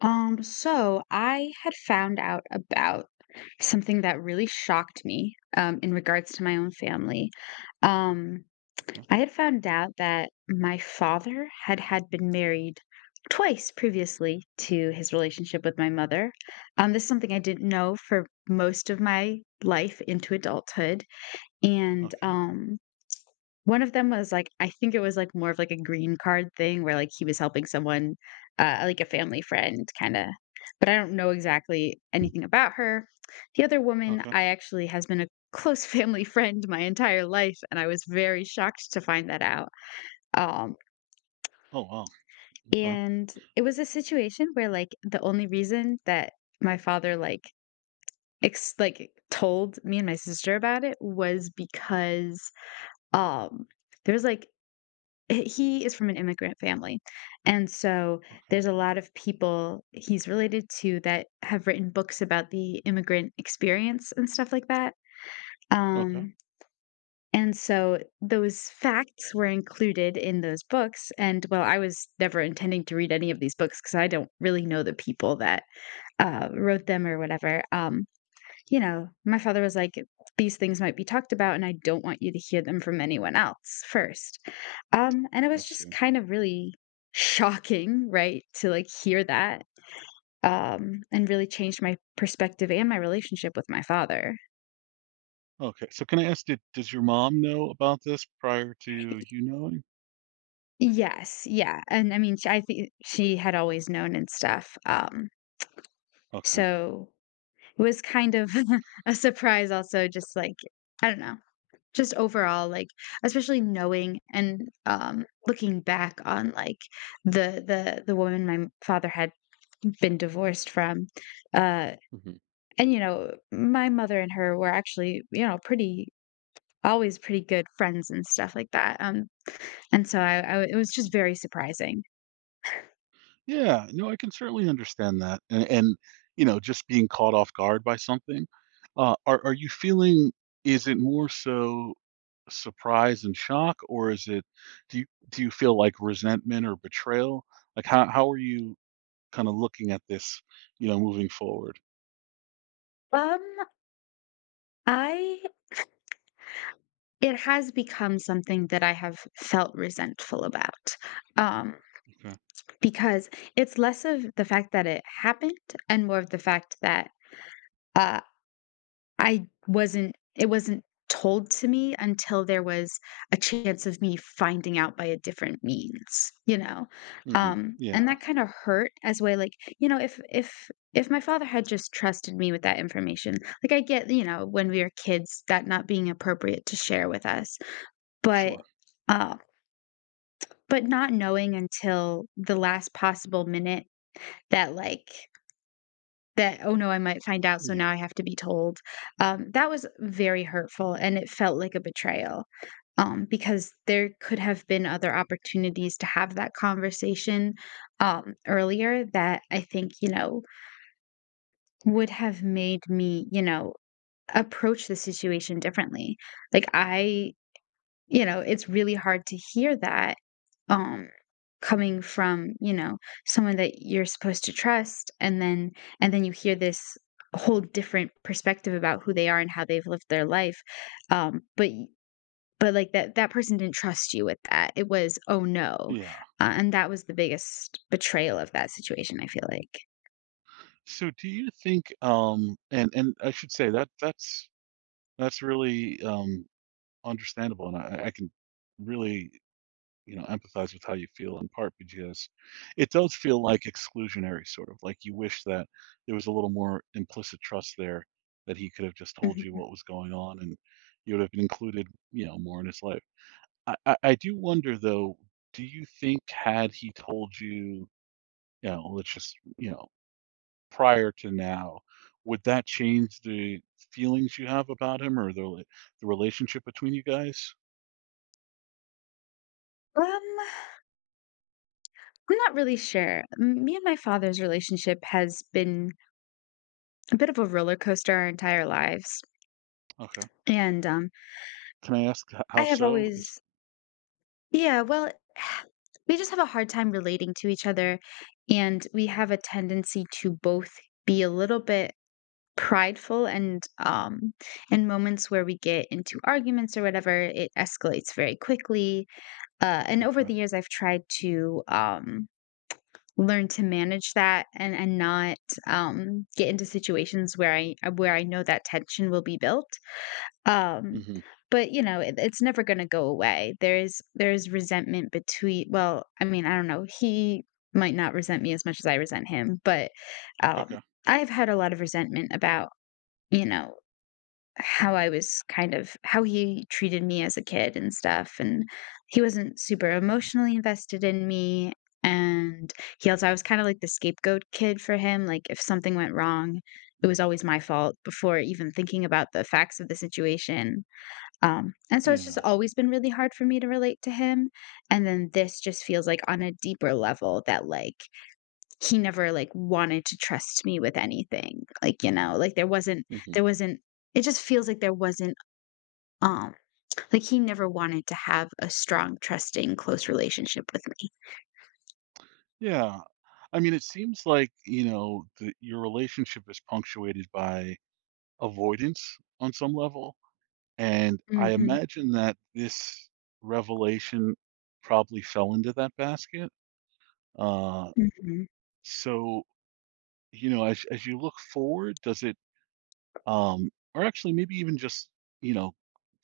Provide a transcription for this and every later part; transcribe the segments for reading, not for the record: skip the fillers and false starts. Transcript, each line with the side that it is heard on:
left: So I had found out about something that really shocked me, in regards to my own family. Um,
right: Okay,
left: I had found out that my father had been married twice previously to his relationship with my mother. This is something I didn't know for most of my life into adulthood. And
right: okay,
left: One of them was, like I think it was, like, more of, like, a green card thing where, like, he was helping someone, like, a family friend kinda, but I don't know exactly anything about her. The other woman
right: okay.
left: I actually has been a close family friend my entire life, and I was very shocked to find that out. Um,
right: Oh, wow. Okay,
left: and it was a situation where, like, the only reason that my father, like, told me and my sister about it was because, um, there was, like, he is from an immigrant family, and so
right: okay,
left: there's a lot of people he's related to that have written books about the immigrant experience and stuff like that,
right: okay.
left: um, and so those facts were included in those books, and, well, I was never intending to read any of these books because I don't really know the people that, wrote them or whatever, you know, my father was like, these things might be talked about, and I don't want you to hear them from anyone else first. And it
right: I
left: was just
right: see.
left: kind of really shocking, right, to like hear that, and really changed my perspective and my relationship with my father.
right: Okay, so can I ask, did does your mom know about this prior to you knowing?
left: Yes, yeah. And I mean, I think she had always known and stuff.
right: Okay.
left: So it was kind of a surprise, also, just like, I don't know. Just overall, like, especially knowing and, looking back on, like, the woman my m father had been divorced from, uh,
right: Hmm.
left: and, you know, my mother and her were actually, you know, pretty always pretty good friends and stuff like that, and so I it was just very surprising.
right: Yeah, no, I can certainly understand that. And just being caught off guard by something. Are you feeling, is it more so surprise and shock, or is it, do you feel like resentment or betrayal? Like how are you kind of looking at this, moving forward?
left: Um, I it has become something that I have felt resentful about, um,
right: Okay.
left: because it's less of the fact that it happened and more of the fact that Uh, I wasn't it wasn't told to me until there was a chance of me finding out by a different means, you know?
right: Hmm.
left: And
right: Yeah,
left: that kinda hurt as way like, if if my father had just trusted me with that information, like I get, you know, when we were kids, that not being appropriate to share with us. But
right: sure.
left: uh, but not knowing until the last possible minute that like that, "Oh, no, I might find out, so
right: Yeah,
left: now I have to be told." That was very hurtful, and it felt like a betrayal, because there could have been other opportunities to have that conversation, earlier that I think, you know, would have made me, you know, approach the situation differently. Like, I You know, it's really hard to hear that, um, coming from, you know, someone that you're supposed to trust, and then you hear this whole different perspective about who they are and how they've lived their life, um, but y but, like, that person didn't trust you with that, it was, "Oh, no."
right: yeah.
left: And that was the biggest betrayal of that situation, I feel like.
right: So do you think, and I should say that that's really understandable, and I can really empathize with how you feel, in part because it does feel like exclusionary, sort of like you wish that there was a little more implicit trust there, that he could have just told you
left: Mhm.
right: what was going on, and you would have been included, more in his life. I do wonder though, do you think had he told you, you know let's just, prior to now, would that change the feelings you have about him, or the relationship between you guys?
left: Um, I'm not really sure. M Me and my father's relationship has been a bit of a roller coaster our entire lives,
right: Okay.
left: and,
right: Can I ask, h
left: I
right: how
left: have
right: so? Is
left: always Yeah, well, we just have a hard time relating to each other, and we have a tendency to both be a little bit prideful and, in moments where we get into arguments or whatever, it escalates very quickly. And over the
right: Okay.
left: years, I've tried to learn to manage that, and not get into situations where I where I know that tension will be built. um
right: Mhm.
left: but you know, it, it's never going to go away. There is resentment between, well, I mean, I don't know, he might not resent me as much as I resent him, but um
right: Okay.
left: I've had a lot of resentment about, you know, how I was kind of how he treated me as a kid and stuff, and he wasn't super emotionally invested in me, and he also, I was kind of like the scapegoat kid for him, like, if something went wrong, it was
right: Mm.
left: always my fault before even thinking about the facts of the situation, and so it's just
right: Yeah.
left: always been really hard for me to relate to him, and then this just feels like on a deeper level that, like, he never like wanted to trust me with anything. Like, you know, like
right: Mhm.
left: there wasn't it just feels like there wasn't um like he never wanted to have a strong, trusting, close relationship with me.
right: Yeah. I mean, it seems like, you know, that your relationship is punctuated by avoidance on some level, and I
left: Mhm.
right: imagine that this revelation probably fell into that basket. Uh,
left: Mhm.
right: so, you know, as you look forward, does it, um, or actually maybe even just, you know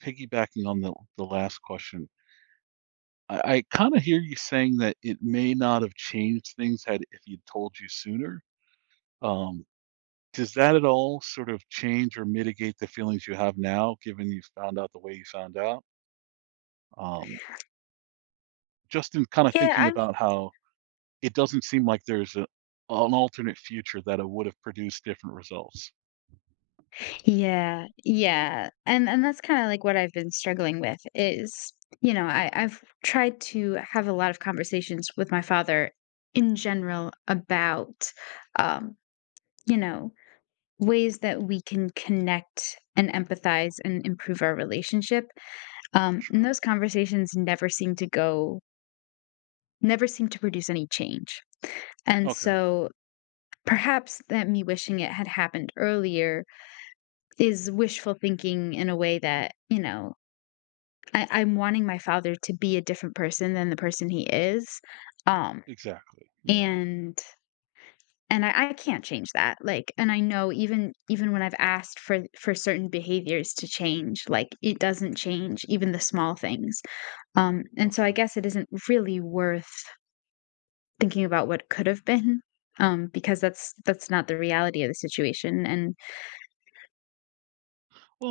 right: piggybacking on the last question, I kind of hear you saying that it may not have changed things, had if you'd told you sooner. um, does that at all sort of change or mitigate the feelings you have now, given you found out the way you found out, um, just in kind of
left: Yeah,
right: thinking
left: I mean
right: about how it doesn't seem like there's an alternate future that it would have produced different results.
left: Yeah, yeah, and that's kinda, like, what I've been struggling with is, you know, I've tried to have a lot of conversations with my father in general about, um, you know, ways that we can connect and empathize and improve our relationship, and
right: Sure.
left: those conversations never seem to produce any change, and
right: Okay.
left: so perhaps that me wishing it had happened earlier is wishful thinking in a way that, you know, I'm wanting my father to be a different person than the person he is, um,
right: Exactly. Yeah.
left: and I can't change that, like, and I know even when I've asked for certain behaviors to change, like, it doesn't change, even the small things, and so I
right: Okay.
left: guess it isn't really worth thinking about what could have been, because that's not the reality of the situation, and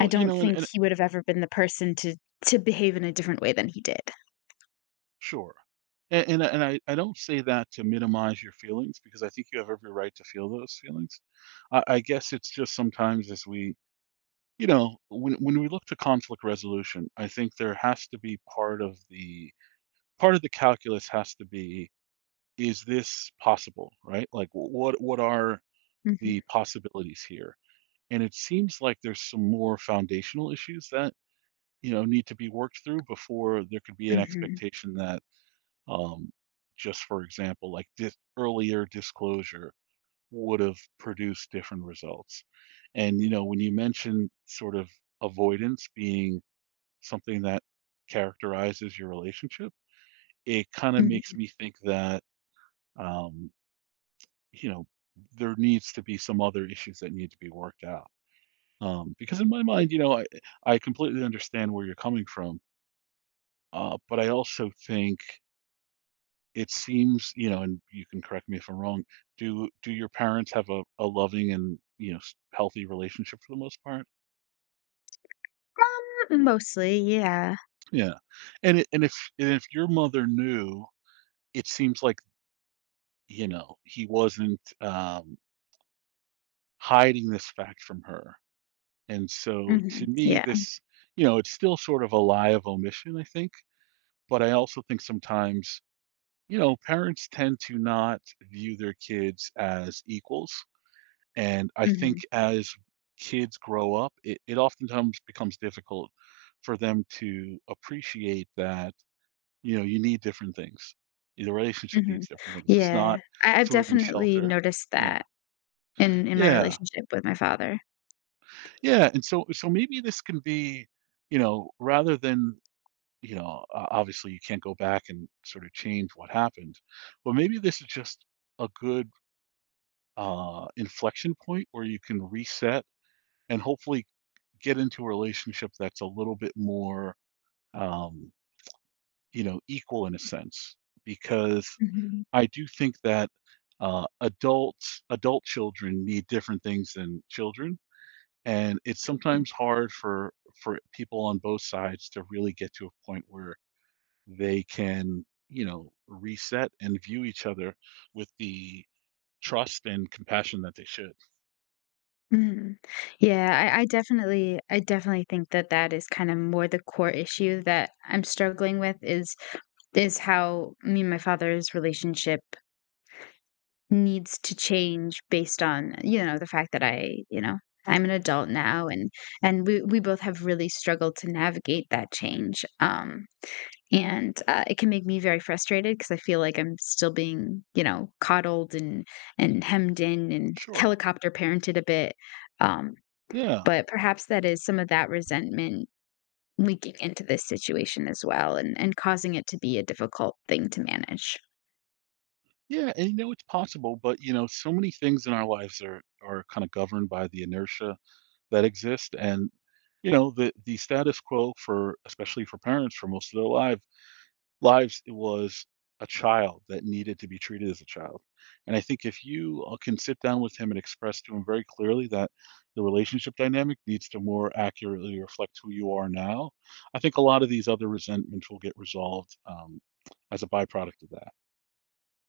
left: I don't think
right: and
left: he would have ever been the person to behave in a different way than he did.
right: sure. And I don't say that to minimize your feelings, because I think you have every right to feel those feelings. I guess it's just sometimes, as we when we look to conflict resolution, I think there has to be part of the calculus. Has to be, is this possible, right? Like, what are
left: Mhm,
right: the possibilities here? And it seems like there's some more foundational issues that, need to be worked through before there could be an
left: mhm,
right: expectation that, um, just for example, like this earlier disclosure would have produced different results. And, when you mention sort of avoidance being something that characterizes your relationship, it kind of makes
left: mhm.
right: me think that, um, you know, there needs to be some other issues that need to be worked out. Because, in my mind, I completely understand where you're coming from. But I also think it seems, and you can correct me if I'm wrong, do your parents have a loving and, healthy relationship for the most part?
left: Mostly, yeah.
right: Yeah, and, and if, your mother knew, it seems like, he wasn't. Hiding this fact from her. And so to
left: Mhm,
right: me,
left: yeah.
right: this, it's still sort of a lie of omission, I think. But I also think sometimes, parents tend to not view their kids as equals. And I think
left: Mhm,
right: as kids grow up, it oftentimes becomes difficult for them to appreciate that, you need different things. The relationship
left: mhm.
right: needs different things. It's
left: Yeah.
right: not
left: I've
right: food and
left: definitely
right: shelter.
left: noticed
right: Yeah.
left: that. In my
right: Yeah.
left: relationship with my father.
right: Yeah, and so maybe this can be, rather than, obviously you can't go back and sort of change what happened, but maybe this is just a good, inflection point where you can reset and hopefully get into a relationship that's a little bit more, um, equal in a sense. Because
left: Mhm.
right: I do think that, adult children need different things than children. And it's sometimes hard for people on both sides to really get to a point where they can, reset and view each other with the trust and compassion that they should.
left: Mhm. Yeah, I definitely think that that is kinda more the core issue that I'm struggling with is how me and my father's relationship needs to change based on, you know, the fact that I, you know, I'm an adult now and we both have really struggled to navigate that change. And, it can make me very frustrated because I feel like I'm still being, you know, coddled and hemmed in and
right: Sure.
left: helicopter parented a bit. Um
right: Yeah.
left: but perhaps that is some of that resentment leaking into this situation as well and causing it to be a difficult thing to manage.
right: Yeah, and, it's possible, but, so many things in our lives are kind of governed by the inertia that exists, and, the status quo for, especially for parents, for most of their lives, was a child that needed to be treated as a child. And I think if you, can sit down with him and express to him very clearly that the relationship dynamic needs to more accurately reflect who you are now, I think a lot of these other resentments will get resolved, as a byproduct of that.